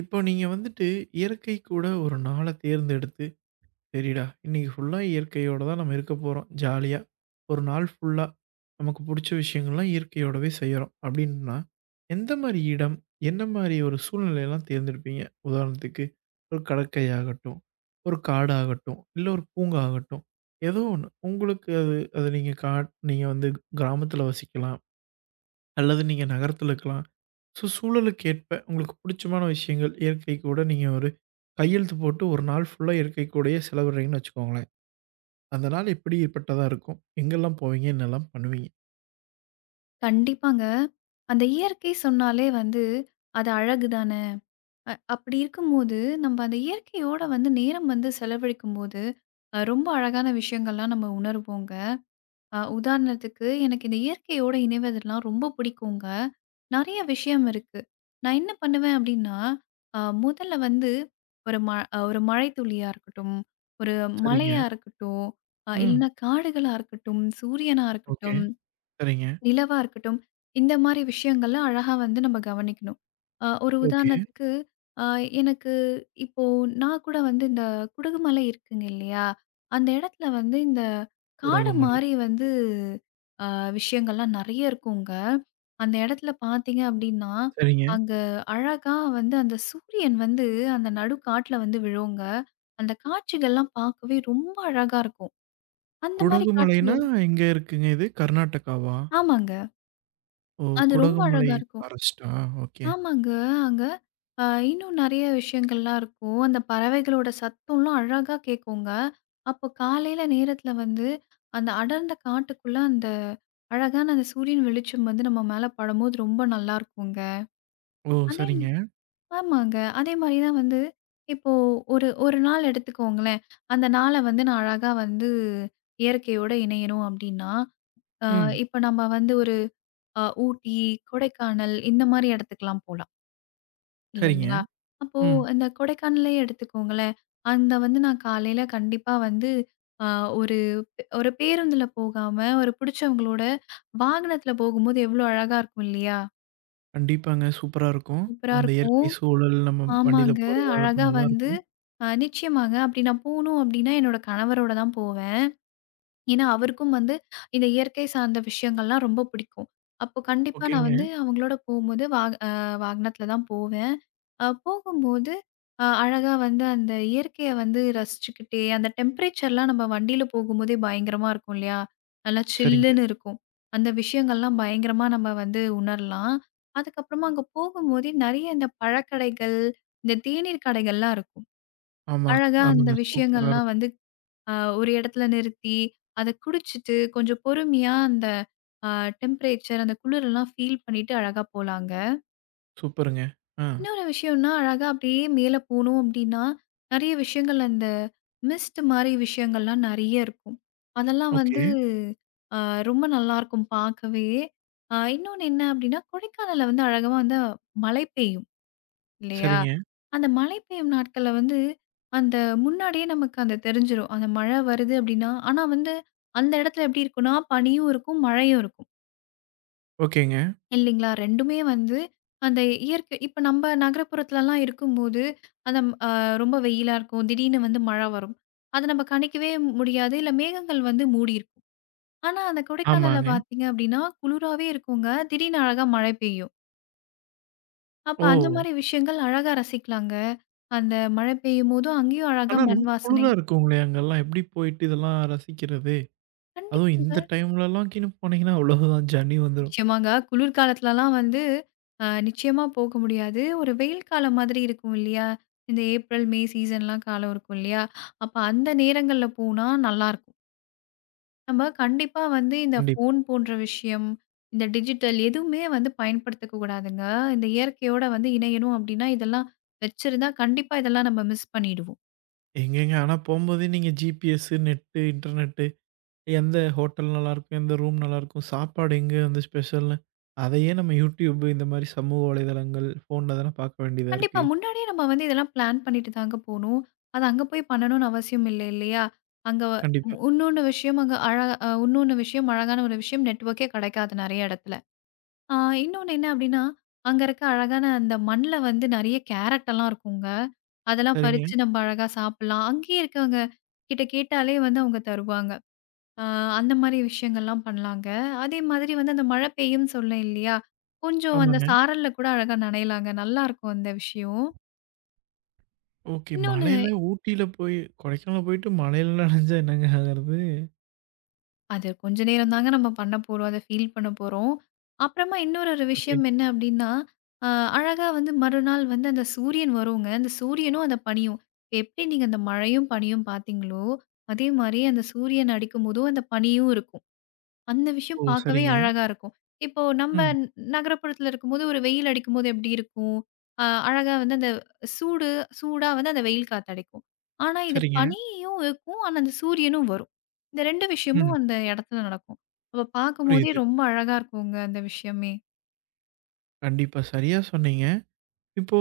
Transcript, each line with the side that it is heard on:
right: இப்போ நீங்க வந்துட்டு இயற்கை கூட ஒரு நாள தேர்ந்தெடுத்து, "சரிடா, இன்னைக்கு ஃபுல்லா இயற்கையோட தான் நம்ம இருக்க போறோம். ஜாலியா ஒரு நாள் ஃபுல்லா நமக்கு புடிச்ச விஷயங்கள்லாம் இயற்கையோடவே செய்றோம்." அப்டின்னா, எந்த மாரி இடம், என்ன மாரி ஒரு சூழ்நிலையெல்லாம் தேர்ந்தெடுப்பீங்க? உதாரணத்துக்கு, ஒரு கடற்கையாகட்டும், ஒரு காடாகட்டும், இல்ல ஒரு பூங்கா ஆகட்டும். ஏதோ ஒண்ணு. உங்களுக்கு அது அது நீங்க நீங்க வந்து கிராமத்துல வசிக்கலாம். அல்லது நீங்க நகரத்துல இருக்கலாம். ஸோ சூழலுக்கு ஏற்ப உங்களுக்கு புடிச்சமான விஷயங்கள், இயற்கை கூட நீங்க ஒரு கையெழுத்து போட்டு 1 நாள் ஃபுல்லா இயற்கை கூடயே செலவிடுறீங்கன்னு வச்சுக்கோங்களேன். அந்த நாள் எப்படிப்பட்டதா இருக்கும்? எங்கெல்லாம் போவீங்க? என்னலாம் பண்ணுவீங்க?
left: கண்டிப்பாங்க. அந்த இயற்கை சொன்னாலே வந்து, அது அழகு தான. அப்படி இருக்கும்போது, நம்ப அந்த இயற்கையோட வந்து நேரம் வந்து செலவழிக்கும்போது, ரொம்ப அழகான விஷயங்கள்லாம் நம்ம உணருவோங்க. உதாரணத்துக்கு, எனக்கு இந்த இயற்கையோட இணைவதெல்லாம் ரொம்ப பிடிக்குங்க. நெறைய விஷயம் இருக்கு. நான் என்ன பண்ணுவேன் அப்படின்னா, அ முதல்ல வந்து ஒரு ம அ ஒரு மழை துளியா இருக்கட்டும், ஒரு
right: சரிங்க.
left: மலையா இருக்கட்டும்,
right: ம்.
left: இல்லன்னா காடுகளா இருக்கட்டும், சூரியனா
right: ஓகே.
left: இருக்கட்டும்,
right: சரிங்க.
left: நிலவா இருக்கட்டும். இந்த மாரி விஷயங்கள்லாம் அழகா வந்து நம்ம கவனிக்கணும். ஒரு
right: ஓகே.
left: உதாரணத்துக்கு, அ எனக்கு இப்போ நான் கூட வந்து இந்த குடுகுமலை இருக்குங்க இல்லையா? அந்த இடத்துல வந்து இந்த காடு
right: குடகுமலை.
left: மாரி வந்து அ விஷயங்கள்லாம் நெறைய இருக்குங்க. அந்த இடத்துல பார்த்தீங்க அப்டின்னா,
right: சரிங்க.
left: அங்க அழகா வந்து அந்த சூரியன் வந்து அந்த நடு காட்டுல வந்து விழுங்க. அந்த காட்சிகள்லாம் பார்க்கவே ரொம்ப அழகா இருக்கும். அந்த மாரி
right: குடகுமலைனா
left: காட்சிகள்.
right: எங்க இருக்குங்க இது? கர்நாடகாவா?
left: ஆமாங்க.
right: ஓ!
left: அது ரொம்ப
right: குடகுமலை
left: அழகா இருக்கும்.
right: ஃபாரஸ்ட்டா? ஓகே.
left: ஆமாங்க. அங்க இன்னும் நெறைய விஷயங்கள்லாம் இருக்கும். அந்த பறவைகளோட சத்தம்லாம் அழகா கேட்குங்க. அப்போ காலையில நேரத்தில வந்து, அந்த அடர்ந்த காட்டுக்குள்ள அந்த அழகான அந்த சூரியன் வெளிச்சம் வந்து நம்ம மேல படும்போது ரொம்ப நல்லாருக்குங்க.
right: ஓ!
left: அதே
right: சரிங்க.
left: ஆமாங்க. அதே மாரி தான் வந்து இப்போ ஒரு ஒரு நாள் எடுத்துக்கோங்களேன். அந்த நாள வந்து நான் அழகா வந்து இயற்கையோட இணையணும் அப்டின்னா, அ
right: ம்.
left: இப்ப நம்ம வந்து ஒரு ஊட்டி, கொடைக்கானல் இந்த மாரி இடத்துக்குலாம் போலாம்.
right: சரிங்க.
left: இல்லைங்களா? அப்போ
right: ம்.
left: இந்த கொடைக்கானலே எடுத்துக்கோங்களேன். அந்த வந்து நான் காலையில கண்டிப்பா வந்து அ ஒரு ஒரு பேருந்துல போகாம, ஒரு புடிச்சவங்களோட வாகனத்துல போகும்போது எவ்வளோ அழகா இருக்கும் இல்லையா?
right: கண்டிப்பாங்க. சூப்பரா இருக்கும்.
left: சூப்பரா
right: அந்த
left: இருக்கும்.
right: இயற்கை சூழல் நம்ம வண்டியில
left: ஆமாங்க. அழகா
right: போறதாகட்டும்
left: வந்து
right: நல்லாருக்கும்.
left: நிச்சயமாங்க. அப்படி நான் போணும் அப்படின்னா, என்னோட கணவரோட தான் போவேன். ஏன்னா, அவருக்கும் வந்து இந்த இயற்கை சார்ந்த விஷயங்கள்லாம் ரொம்ப பிடிக்கும். அப்போ கண்டிப்பா நான்
right: ஓகேங்க.
left: வந்து அவங்களோட போம்போது வாகனத்தில தான் போவேன். போகும்போது அழகா வந்து அந்த இயற்கைய வந்து ரசிச்சுக்கிட்டே அந்த டெம்பரேச்சர்லாம் நம்ம வண்டியில போகும்போதே பயங்கரமா இருக்கும் இல்லையா? நல்லா
right: சரிங்க.
left: சில்லுன்னு இருக்கும். அந்த விஷயங்கள்லாம் பயங்கரமா நம்ம வந்து உணரலாம். அதுக்கப்புறமா அங்க போகும்போதே நெறைய இந்த பழக்கடைகள், இந்த தேநீர் கடைகள்லாம் இருக்கும்.
right: ஆமா.
left: அழகா அந்த
right: ஆமாங்க. சூப்பரா
left: விஷயங்கள்லாம்
right: இருக்கும்.
left: வந்து அ ஒரு இடத்துல நிறுத்தி, அத குடிச்சிட்டு கொஞ்சம் பொறுமையா அந்த அ டெம்பரேச்சர் அந்த குளிரெல்லாம் ஃபீல் பண்ணிட்டு அழகா போலாங்க.
right: சூப்பருங்க. ஆ.
left: இன்னொரு விஷயம்னா, அழகா அப்படியே மேல போனோம் அப்படின்னா, நெறைய விஷயங்கள் அந்த மிஸ்ட் மாரி விஷயங்கள்லாம் நெறைய இருக்கும். அதெல்லாம்
right: ஓகே.
left: வந்து அ ரொம்ப நல்லாருக்கும் பார்க்கவே. இன்னொன்னு என்ன அப்படின்னா, கொடைக்கானல்ல வந்து அழகா வந்து மழை பெய்யும். இல்லையா?
right: சரிங்க.
left: அந்த மழை பெய்யும் நாட்கள்ல வந்து, அந்த முன்னாடியே நமக்கு அந்த தெரிஞ்சிரும். அந்த மழை வருது அப்டின்னா, ஆனா வந்து அந்த இடத்துல எப்டி இருக்கும்னா, பனியும் இருக்கும், மழையும் இருக்கும்.
right: ஓகேங்க.
left: இல்லைங்களா? 2மே வந்து அந்த இயற்கை இப்ப நம்ப நகரப்புறத்துலலாம் இருக்கும்போது, அந்த அ ரொம்ப வெயிலா இருக்கும். திடீர்னு வந்து மழை வரும். அத நம்ம கணிக்கவே முடியாது. இல்ல மேகங்கள் வந்து மூடியிருக்கும். ஆனா அந்த கொடைக்கானல்ல
right: ஆமாங்க.
left: பார்த்தீங்க அப்டின்னா, குளிராவே இருக்குங்க. திடீர்னு அழகா மழை பெய்யும். அப்ப அந்த
right: ஓ!
left: மாரி விஷயங்கள் அழகா ரசிக்கலாங்க. அந்த மழை பெய்யும்போதும் அங்கேயும் அழகா
right: ஆனா
left: மண்
right: ரொம்ப
left: வாசனை.
right: குளிரா இருக்குங்களே அங்கலாம்? எப்படி போயிட்டு இதெல்லாம் ரசிக்கிறது? அதுவும்
left: கண்டிப்பாங்க.
right: இந்த டைம்லலாம் கீன்னு போனீங்கன்னா அவ்வளோதான் ஜனி வந்துரும்.
left: நிச்சயமாங்க. குளிர்காலத்துலலாம் வந்து நிச்சயமா போக முடியாது. ஒரு வெயில் காலம் மாதிரி இருக்கும் இல்லையா? இந்த ஏப்ரல், மே சீசன்லாம் காலம் இருக்கும் இல்லையா? அப்ப அந்த நேரங்கள்ல போனா நல்லாருக்கும். நம்ம கண்டிப்பா வந்து இந்த
right: கண்டிப்பா.
left: ஃபோன் போன்ற விஷயம், இந்த டிஜிட்டல் எதுவுமே வந்து பயன்படுத்திக்க கூடாதுங்க. இந்த இயற்கையோட வந்து இணையணும் அப்படின்னா, இதெல்லாம் வச்சிருந்தா கண்டிப்பா இதெல்லாம் நம்ம மிஸ் பண்ணிடுவோம்.
right: எங்கேங்க ஆனா போம்போதே நீங்க ஜிபிஎஸ், நெட்டு, இன்டர்நெட்டு எந்த ஹோட்டல் நல்லாருக்கும்? எந்த ரூம் நல்லாருக்கும்? சாப்பாடு எங்க வந்து ஸ்பெஷல்னு அதையே நம்ம YouTube இந்த மாரி சமூக வலைதளங்கள், ஃபோன்ல தானே பார்க்க வேண்டியதா
left: கண்டிப்பா.
right: இருக்கு.
left: முன்னாடியே நம்ம வந்து இதெல்லாம் பிளான் பண்ணிட்டு தாங்க போணும். அது அங்க போய் பண்ணணும்னு அவசியம் இல்ல இல்லையா? அங்க வ-
right: கண்டிப்பா.
left: இன்னொன்னு விஷயம் அங்க அழ அ இன்னொன்னு விஷயம் அழகான ஒரு விஷயம் நெட்வொர்க்கே கிடைக்காது நெறைய இடத்துல. ஆ இன்னொன்னு என்ன அப்டின்னா, அங்க இருக்க அழகான அந்த மண்ல வந்து நெறைய கேரட்டெல்லாம் இருக்குங்க. அதெல்லாம்
right: சரிங்க.
left: பறிச்சு நம்ம அழகா சாப்பிடலாம். அங்கேயே இருக்கவங்க கிட்ட கேட்டாலே வந்து அவங்க தருவாங்க. ஆ அந்த மாரி விஷயங்கள்லாம் பண்ணலாங்க. அதே மாதிரி வந்து அந்த மழை பெய்யும்னு சொன்னேன் இல்லையா? கொஞ்சம் அந்த
right: ஆமாங்க.
left: சாரல்ல கூட அழகா நனையலாங்க. நல்லாருக்கும் அந்த விஷயம்.
right: ஓகே.
left: இன்னொன்னு,
right: மழையில ஊட்டியில போய் கொடைக்கானல் போயிட்டு மழையில நனைஞ்சா என்னங்க ஆகுறது?
left: அது கொஞ்ச நேரம் தாங்க நம்ம பண்ண போறோம். அத ஃபீல் பண்ண போறோம். அப்புறமா இன்னொரு ஒரு
right: ஓகே.
left: விஷயம் என்ன அப்டின்னா, அ அழகா வந்து மறுநாள் வந்து அந்த சூரியன் வருங்க. அந்த சூரியனும், அந்த பனியும். இப்ப எப்படி நீங்க அந்த மழையும், பனியும் பார்த்தீங்களோ, அதே மாரி அந்த சூரியன் அடிக்கும்போதும் அந்த பனியும் இருக்கும். அந்த விஷயம்
right: ஓ!
left: பார்க்கவே
right: சரிங்க.
left: அழகா இருக்கும். இப்போ நம்ப
right: ம்.
left: நகரப்புறத்துல இருக்கும்போது, ஒரு வெயில் அடிக்கும்போது எப்படி இருக்கும்? அழகா வந்து அந்த சூடு சூடா வந்து அந்த வெயில் காத்து அடிக்கும். ஆனா, இது
right: சரிங்க.
left: பனியும் இருக்கும். ஆனா, அந்த சூரியனும் வரும். இந்த 2
right: ம்.
left: விஷயமும் அந்த இடத்துல நடக்கும். அப்ப பார்க்கும்போதே
right: புரியுது.
left: ரொம்ப அழகா இருக்குங்க அந்த விஷயமே.
right: கண்டிப்பா. சரியா சொன்னீங்க. இப்போ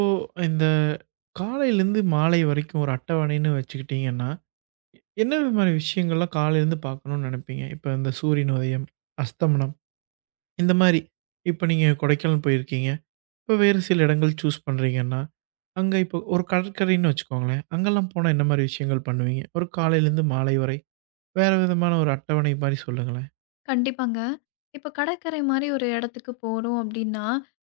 right: இந்த காலையிலேருந்து மாலை வரைக்கும் ஒரு அட்டவணைன்னு வச்சுக்கிட்டீங்கன்னா, என்ன விதமான விஷயங்கள்லாம் காலையிலேருந்து பார்க்கணும்னு நெனைப்பீங்க? இப்ப இந்த சூரியன் உதயம், அஸ்தமனம் இந்த மாரி. இப்ப நீங்க கொடைக்கானல் போயிருக்கீங்க. இப்ப வேறு சில இடங்கள் சூஸ் பண்றீங்கன்னா, அங்க இப்போ ஒரு கடற்கரைன்னு வச்சுக்கோங்களேன். அங்கலாம் போனா என்ன மாரி விஷயங்கள் பண்ணுவீங்க? ஒரு காலையிலேருந்து மாலை வரை. வேற விதமான ஒரு அட்டவணை மாரி சொல்லுங்களேன்.
left: கண்டிப்பாங்க. இப்ப கடற்கரை மாரி ஒரு இடத்துக்கு போறோம் அப்படின்னா,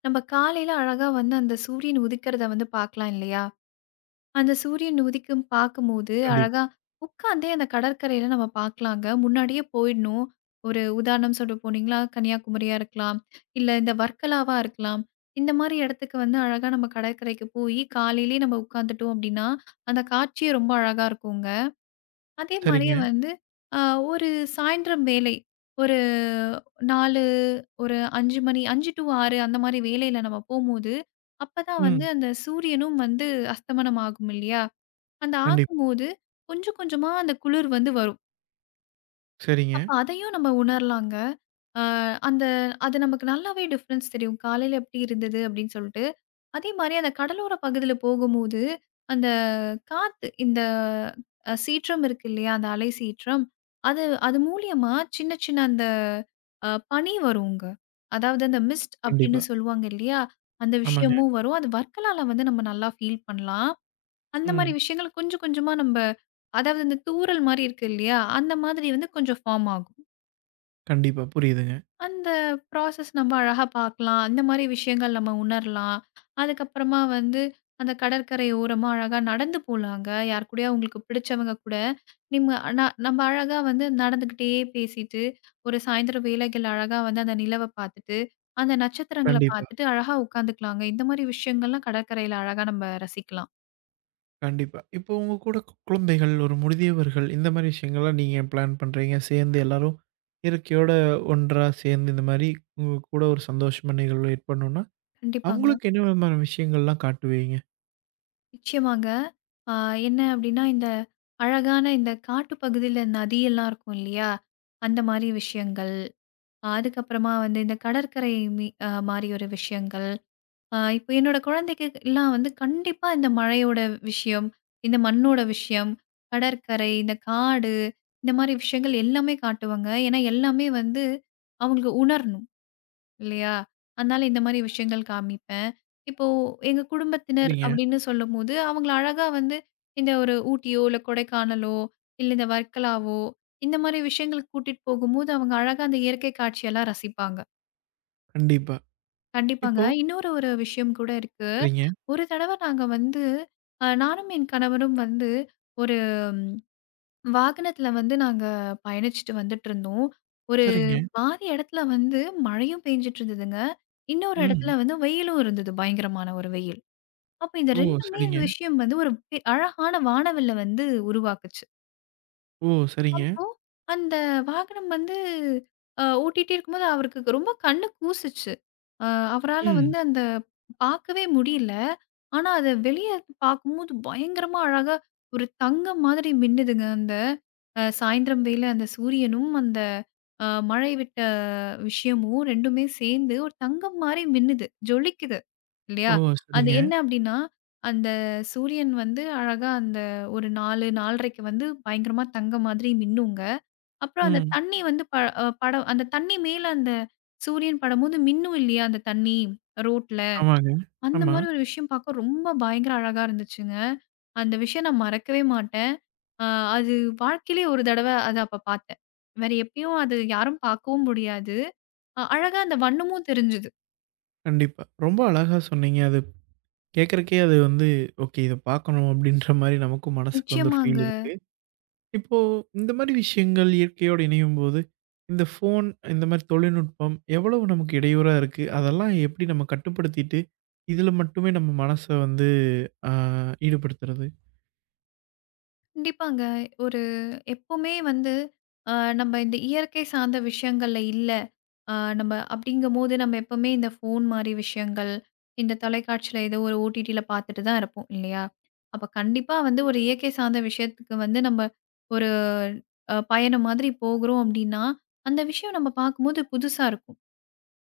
left: நம்ப காலையில அழகா வந்து அந்த சூரியன் உதிக்கிறத வந்து பார்க்கலாம் இல்லையா? அந்த சூரியன் உதிக்கும் பார்க்கும்போது,
right: கண்டிப்பா.
left: அழகா உட்கார்ந்தே அந்த கடற்கரையில நம்ம பார்க்கலாங்க. முன்னாடியே போயிடணும். ஒரு உதாரணம் சொல்ல போனீங்கன்னா, கன்னியாகுமரியா இருக்கலாம். இல்ல இந்த வர்க்கலாவா இருக்கலாம். இந்த மாரி இடத்துக்கு வந்து அழகா நம்ம கடற்கரைக்கு போயி, காலையிலேயே நம்ம உட்காந்துட்டோம் அப்டின்னா, அந்த காட்சியே ரொம்ப அழகா இருக்குங்க. அதே
right: சரிங்க.
left: மாரியே வந்து அ ஒரு சாயந்திரம் வேலை, ஒரு 4 ஒரு 5 மணி 5-6 அந்த மாரி வேளையில நம்ம போம்போது, அப்பதான் வந்து
right: ம்.
left: அந்த சூரியனும் வந்து அஸ்தமனம் ஆகும் இல்லையா? அந்த
right: கண்டிப்பா.
left: ஆகும்போது, கொஞ்சம் கொஞ்சமா அந்த குளிர் வந்து வரும்.
right: சரிங்க.
left: அப்ப அதையும் நம்ம உணரலாங்க. அ அந்த அது நமக்கு நல்லாவே டிஃப்ரென்ஸ் தெரியும். காலையில எப்படி இருந்தது அப்படின்னு சொல்லிட்டு. அதே மாரி அந்த கடலோர பகுதியில போகும்போது, அந்த காத்து இந்த சீற்றம் இருக்கு இல்லையா? அந்த அலை சீற்றம். அது அது மூலியமா சின்ன சின்ன அந்த பனி வருங்க. அதாவது அந்த மிஸ்ட் அப்படின்னு
right: கண்டிப்பா.
left: சொல்லுவாங்க இல்லையா? அந்த
right: ஆமாங்க.
left: விஷயமும் வரும். அது வர்க்கலால வந்து நம்ம நல்லா ஃபீல் பண்ணலாம். அந்த மாரி
right: ம்.
left: விஷயங்கள் கொஞ்சம் கொஞ்சமா நம்ப, அதாவது இந்த தூறல் மாரி இருக்கு இல்லையா? அந்த மாதிரி வந்து கொஞ்சம் ஃபார்ம் ஆகும்.
right: கண்டிப்பா. புரியுதுங்க.
left: அந்த ப்ராசஸ் நம்ம அழகா பார்க்கலாம். அந்த மாரி விஷயங்கள் நம்ம உணரலாம். அதுக்கப்புறமா வந்து அந்த கடற்கரை ஓரமா அழகா நடந்து போலாங்க. யார் கூடயா உங்களுக்கு பிடிச்சவங்க கூட நிம்ம ந நம்ம அழகா வந்து நடந்துகிட்டே பேசிட்டு, ஒரு சாயந்தரம் வேளைகள் அழகா வந்து அந்த நிலவ பார்த்துட்டு, அந்த நட்சத்திரங்கள
right: கண்டிப்பா,
left: பார்த்துட்டு அழகா உட்காந்துக்கலாங்க. இந்த மாரி விஷயங்கள்லாம் கடற்கரையில அழகா நம்ம ரசிக்கலாம்.
right: கண்டிப்பா. இப்போ உங்க கூட குழந்தைகள், ஒரு முதியவர்கள் இந்த மாரி விஷயங்கள்லாம் நீங்க பிளான் பண்றீங்க. சேர்ந்து எல்லாரும் இயற்கையோட ஒன்றா சேர்ந்து இந்த மாரி உங்க கூட ஒரு சந்தோஷமான நிகழ்வு ஏற்படணும்னா,
left: கண்டிப்பாங்க.
right: அவங்களுக்கு என்ன விதமான விஷயங்கள்லாம் காட்டுவீங்க?
left: நிச்சயமாங்க. ஆ என்ன அப்டின்னா, இந்த அழகான இந்த காட்டு பகுதியில நதியெல்லாம் இருக்கும் இல்லையா? அந்த மாரி விஷயங்கள். ஆ, அதுக்கப்புறமா வந்து இந்த கடற்கரை மீ அ மாரி ஒரு விஷயங்கள். இப்போ என்னோட குழந்தைக்கு எல்லாம் வந்து கண்டிப்பா இந்த மழையோட விஷயம், இந்த மண்ணோட விஷயம், கடற்கரை, இந்த காடு இந்த மாரி விஷயங்கள் எல்லாமே காட்டுவேங்க. ஏன்னா எல்லாமே வந்து அவங்களுக்கு உணரணும். இல்லையா? அதனால இந்த மாரி விஷயங்கள் காமிப்பேன். இப்போ எங்க குடும்பத்தினர்
right: சரிங்க.
left: அப்படின்னு சொல்லும்போது, அவங்கள அழகா வந்து இந்த ஒரு ஊட்டியோ, இல்ல கொடைக்கானலோ, இல்ல இந்த வர்க்கலாவோ, இந்த மாரி விஷயங்களுக்கு கூட்டிட்டு போகும்போது, அவங்க அழகா அந்த இயற்கை காட்சியெல்லாம் ரசிப்பாங்க.
right: கண்டிப்பா.
left: கண்டிப்பாங்க.
right: இப்போ
left: இன்னொரு ஒரு விஷயம் கூட இருக்கு.
right: சரிங்க,
left: ஒரு தடவ நாங்க வந்து நானும் என் கணவரும் வந்து ஒரு வாகனத்துல வந்து நாங்க பயணிச்சுட்டு வந்துட்டுருந்தோம். ஒரு
right: சரிங்க.
left: பாதி இடத்துல வந்து மழையும் பெஞ்சுட்டு இருந்ததுங்க. இன்னொரு இடத்துல
right: ம்.
left: வந்து வெயிலும் இருந்தது. பயங்கரமான ஒரு வெயில். அப்ப இந்த
right: ஓ!
left: 2மே
right: சரிங்க.
left: விஷயம் வந்து ஒரு அழகான வானவில்ல வந்து உருவாக்குச்சு.
right: ஓ! சரிங்க.
left: அப்போ, அந்த வாகனம் வந்து ஓட்டிட்டே இருக்கும்போது அவருக்கு ரொம்ப கண்ணு கூசுச்சு. அ அவரால
right: ம்.
left: வந்து பார்க்கவே முடியல. ஆனா, அத வெளிய பார்க்கும்போது பயங்கரமா அழகா ஒரு தங்கம் மாதிரி மின்னுதுங்க. அந்த சாயந்திரம் வேள அந்த சூரியனும், அந்த மழை விட்ட விஷயமும் 2மே சேர்ந்து ஒரு தங்கம் மாரி மின்னுது, ஜொலிக்குது.
right: ஓ!
left: இல்லையா? அது
right: சரிங்க.
left: என்ன அப்டின்னா, அந்த சூரியன் வந்து அழகா அந்த ஒரு 4, 4:30க்கு வந்து பயங்கரமா தங்க மாதிரி மின்னுங்க. அப்புறம் அந்த
right: ம்.
left: தண்ணி வந்து ப அ படம் அந்த தண்ணி மேல அந்த சூரியன் படும்போது மின்னும் இல்லையா? அந்த தண்ணி ரோட்ல.
right: ஆமாங்க.
left: அந்த
right: ஆமா.
left: மாரி ஒரு விஷயம் பார்க்க ரொம்ப பயங்கர அழகா இருந்துச்சுங்க. அந்த விஷயம் நான் மறக்கவே மாட்டேன். அ அது வாழ்க்கையிலே ஒரு தடவ அத அப்ப பார்த்தேன். வேற எப்பயும் அது யாரும் பார்க்கவும் முடியாது. அழகா அந்த வண்ணமும் தெரிஞ்சது.
right: கண்டிப்பா. ரொம்ப அழகா சொன்னீங்க. அது கேட்கறக்கே அது வந்து, ஓகே இத பார்க்கணும் அப்படின்ற மாரி நமக்கும் மனசுக்கு வந்து ஒரு
left: நிச்சயமாங்க.
right: ஃபீல் இருக்கு. இப்போ இந்த மாரி விஷயங்கள் இயற்கையோடு இணையும்போது, இந்த ஃபோன் இந்த மாரி தொழில்நுட்பம் எவ்வளவு நமக்கு இடையூறா இருக்கு? அதெல்லாம் எப்படி நம்ம கட்டுப்படுத்திட்டு, இதில மட்டுமே நம்ம மனச வந்து அ ஈடுபடுத்துறது?
left: கண்டிப்பாங்க. ஒரு எப்பவுமே வந்து அ நம்ம இந்த இயற்கை சார்ந்த விஷயங்கள்ல இல்ல. அ நம்ம அப்படிங்கும்போது நம்ம எப்பவுமே இந்த ஃபோன் மாரி விஷயங்கள், இந்த தொலைக்காட்சியில ஏதோ ஒரு ஓடிடில பார்த்துட்டு தான் இருப்போம் இல்லையா? அப்ப கண்டிப்பா வந்து ஒரு இயற்கை சார்ந்த விஷயத்துக்கு வந்து நம்ம ஒரு பயணம் மாதிரி போகுறோம் அப்படின்னா, அந்த விஷயம் நம்ம பார்க்கும்போது புதுசா இருக்கும்.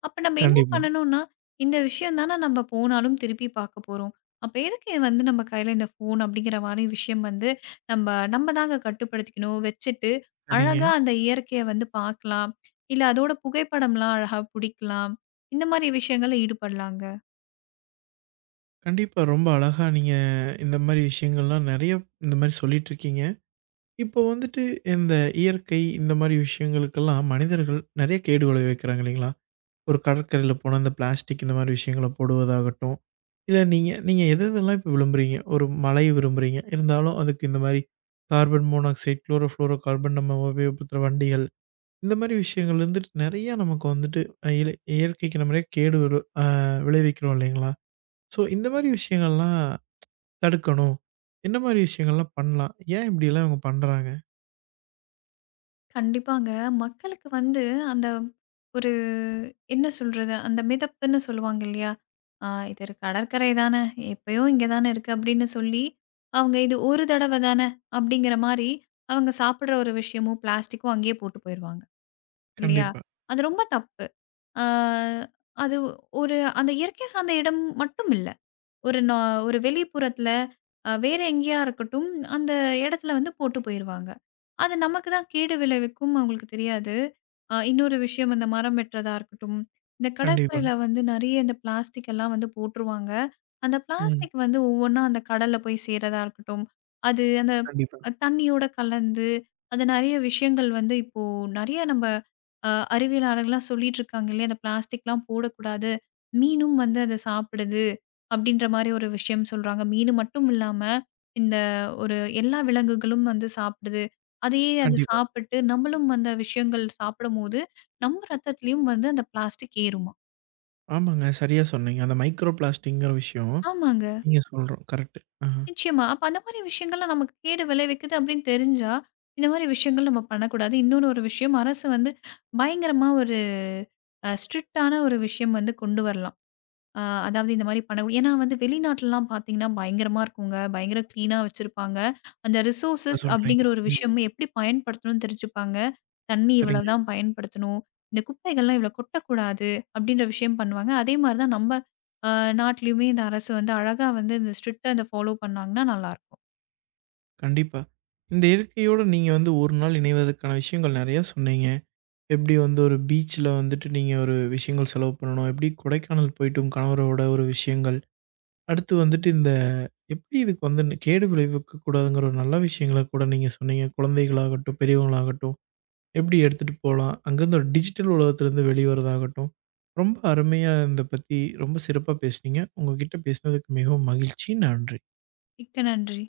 left: அப்ப நம்ம என்ன
right: கண்டிப்பா.
left: பண்ணணும்னா, இந்த விஷயம் தான நம்ம போனாலும் திருப்பி பார்க்க போறோம். அப்ப எதுக்கு இது வந்து நம்ம கையில இந்த ஃபோன் அப்படிங்கிற மாரி விஷயம் வந்து நம்ம நம்ம தாங்க கட்டுப்படுத்திக்கணும். வச்சுட்டு
right: சரிங்க.
left: அழகா அந்த இயற்கைய வந்து பார்க்கலாம். இல்ல அதோட புகைப்படம்லாம் அழகா புடிக்கலாம். இந்த மாரி விஷயங்கள்ல ஈடுபடலாங்க.
right: கண்டிப்பா ரொம்ப அழகா நீங்க இந்த மாரி விஷயங்கள்லாம் நெறைய இந்த மாரி சொல்லிட்டுருக்கீங்க. இப்போ வந்துட்டு இந்த இயற்கை இந்த மாரி விஷயங்களுக்கெல்லாம் மனிதர்கள் நெறைய கேடு விளைவிக்கிறாங்க இல்லைங்களா? ஒரு கடற்கரையில போனா இந்த பிளாஸ்டிக் இந்த மாரி விஷயங்கள போடுவதாகட்டும், இல்ல நீங்க நீங்க எது எதெல்லாம் இப்ப விரும்புறீங்க? ஒரு மழை விரும்புறீங்க. இருந்தாலும் அதுக்கு இந்த மாரி carbon monoxide, chloro fluoro carbon நம்ம உபயோகப்படுத்துற வண்டிகள், இந்த மாரி விஷயங்கள்ல இருந்துட்டு நெறைய நமக்கு வந்துட்டு அ இல இயற்கைக்கு நம்ம நெறைய கேடு விரு அ விளைவிக்கிறோம் இல்லைங்களா? ஸோ இந்த மாரி விஷயங்கள்லாம் தடுக்கணும். என்ன மாரி விஷயங்கள்லாம் பண்ணலாம்? ஏன் இப்படியெல்லாம் இவங்க பண்றாங்க?
left: கண்டிப்பாங்க. மக்களுக்கு வந்து அந்த ஒரு என்ன சொல்றது? அந்த மிதப்புன்னு சொல்லுவாங்க இல்லையா? இது ஒரு கடற்கரை தான, எப்பயும் இங்க தான இருக்கு அப்படின்னு சொல்லி, அவங்க இது ஒரு தடவ தான அப்படிங்கிற மாரி, அவங்க சாப்பிடுற ஒரு விஷயமும், பிளாஸ்டிக்கும் அங்கேயே போட்டு போயிருவாங்க. இல்லையா?
right: கண்டிப்பா.
left: அது ரொம்ப தப்பு. ஆ அது ஒரு அந்த இயற்கை சார்ந்த இடம் மட்டும் இல்ல. ஒரு நா ஒரு வெளிப்புறத்துல, வேற எங்கேயா இருக்கட்டும், அந்த இடத்துல வந்து போட்டு போயிருவாங்க. அது நமக்கு தான் கேடு விளைவிக்கும் அவங்களுக்கு தெரியாது. இன்னொரு விஷயம் இந்த மரம் வெட்டுறதா இருக்கட்டும், இந்த
right: கண்டிப்பா.
left: கடற்கரையில வந்து நெறைய இந்த பிளாஸ்டிக் எல்லாம் வந்து போட்டுருவாங்க. அந்த
right: ம்.
left: பிளாஸ்டிக் வந்து ஒவ்வொன்னா அந்த கடல்ல போய் சேர்றதா இருக்கட்டும், அது அந்த
right: கண்டிப்பா,
left: தண்ணியோட கலந்து, அது நெறைய விஷயங்கள் வந்து இப்போ நெறைய நம்ம அ அறிவியலாளர்கள்லாம் சொல்லிட்டு இருக்காங்க இல்லையா? அந்த பிளாஸ்டிக்லாம் போடக்கூடாது. மீனும் வந்து அத சாப்பிடுது. அப்படின்ற மாரி ஒரு விஷயம் சொல்றாங்க. மீனு மட்டும் இல்லாம, இந்த ஒரு எல்லா விலங்குகளும் வந்து சாப்பிடுது. அதையே அது
right: கண்டிப்பா.
left: சாப்பிட்டு நம்மளும் அந்த விஷயங்கள் சாப்பிடும்போது, நம்ம ரத்தத்திலயும் வந்து அந்த பிளாஸ்டிக் ஏறுமா.
right: ஆமாங்க. சரியா சொன்னீங்க. அந்த மைக்ரோ பிளாஸ்டிக்ங்கிற விஷயம்
left: ஆமாங்க.
right: நீங்க சொல்றோம். கரெக்ட். ஆஹா.
left: நிச்சயமா. அப்ப அந்த மாரி விஷயங்கள்லாம் நமக்கு கேடு விளைவிக்குது அப்படின்னு தெரிஞ்சா, இந்த மாரி விஷயங்கள் நம்ம பண்ணக்கூடாது. இன்னொன்னு ஒரு விஷயம் அரசு வந்து பயங்கரமா ஒரு ஸ்ட்ரிக்ட்டான ஒரு விஷயம் வந்து கொண்டு வரலாம். அ அதாவது இந்த மாரி பண்ண ஏன்னா வந்து வெளிநாட்டுலலாம் பார்த்தீங்கன்னா, பயங்கரமா இருக்குங்க. பயங்கர கிளீனா வச்சிருப்பாங்க. அந்த
right: அத
left: ரிசோர்ஸஸ்
right: சொல்றீங்க.
left: அப்படிங்கிற ஒரு
right: ம்.
left: விஷயமும் எப்படி பயன்படுத்தணும்னு தெரிஞ்சுப்பாங்க. தண்ணி
right: சரிங்க.
left: இவ்வளவுதான் பயன்படுத்தணும். இந்த குப்பைகள்லாம் இவ்வளோ கொட்டக்கூடாது அப்படின்ற விஷயம் பண்ணுவாங்க. அதே மாரி தான் நம்ம அ நாட்டிலயுமே இந்த அரசு வந்து அழகா வந்து இந்த ஸ்ட்ரிக்ட்டா இத ஃபாலோ பண்ணாங்கன்னா நல்லாருக்கும்.
right: கண்டிப்பா. இந்த இயற்கையோட நீங்க வந்து ஒரு நாள் இணைவதற்கான விஷயங்கள் நெறைய சொன்னீங்க. எப்படி வந்து ஒரு பீச்ல வந்துட்டு நீங்க ஒரு விஷயங்கள் செலவு பண்ணணும். எப்படி கொடைக்கானல் போயிட்டு உங்க கணவரோட ஒரு விஷயங்கள். அடுத்து வந்துட்டு இந்த எப்படி இதுக்கு வந்து கேடு விளைவிக்க கூடாதுங்கிற ஒரு நல்ல விஷயங்கள கூட நீங்க சொன்னீங்க. குழந்தைகளாகட்டும், பெரியவங்களாகட்டும். எப்படி எடுத்துட்டு போலாம்? அங்கருந்து ஒரு டிஜிட்டல் உலகத்திலருந்து வெளிவரதாகட்டும், ரொம்ப அருமையா இத பத்தி ரொம்ப சிறப்பா பேசுனீங்க. உங்ககிட்ட பேசினதுக்கு மிகவும் மகிழ்ச்சி. நன்றி.
left: மிக்க நன்றி.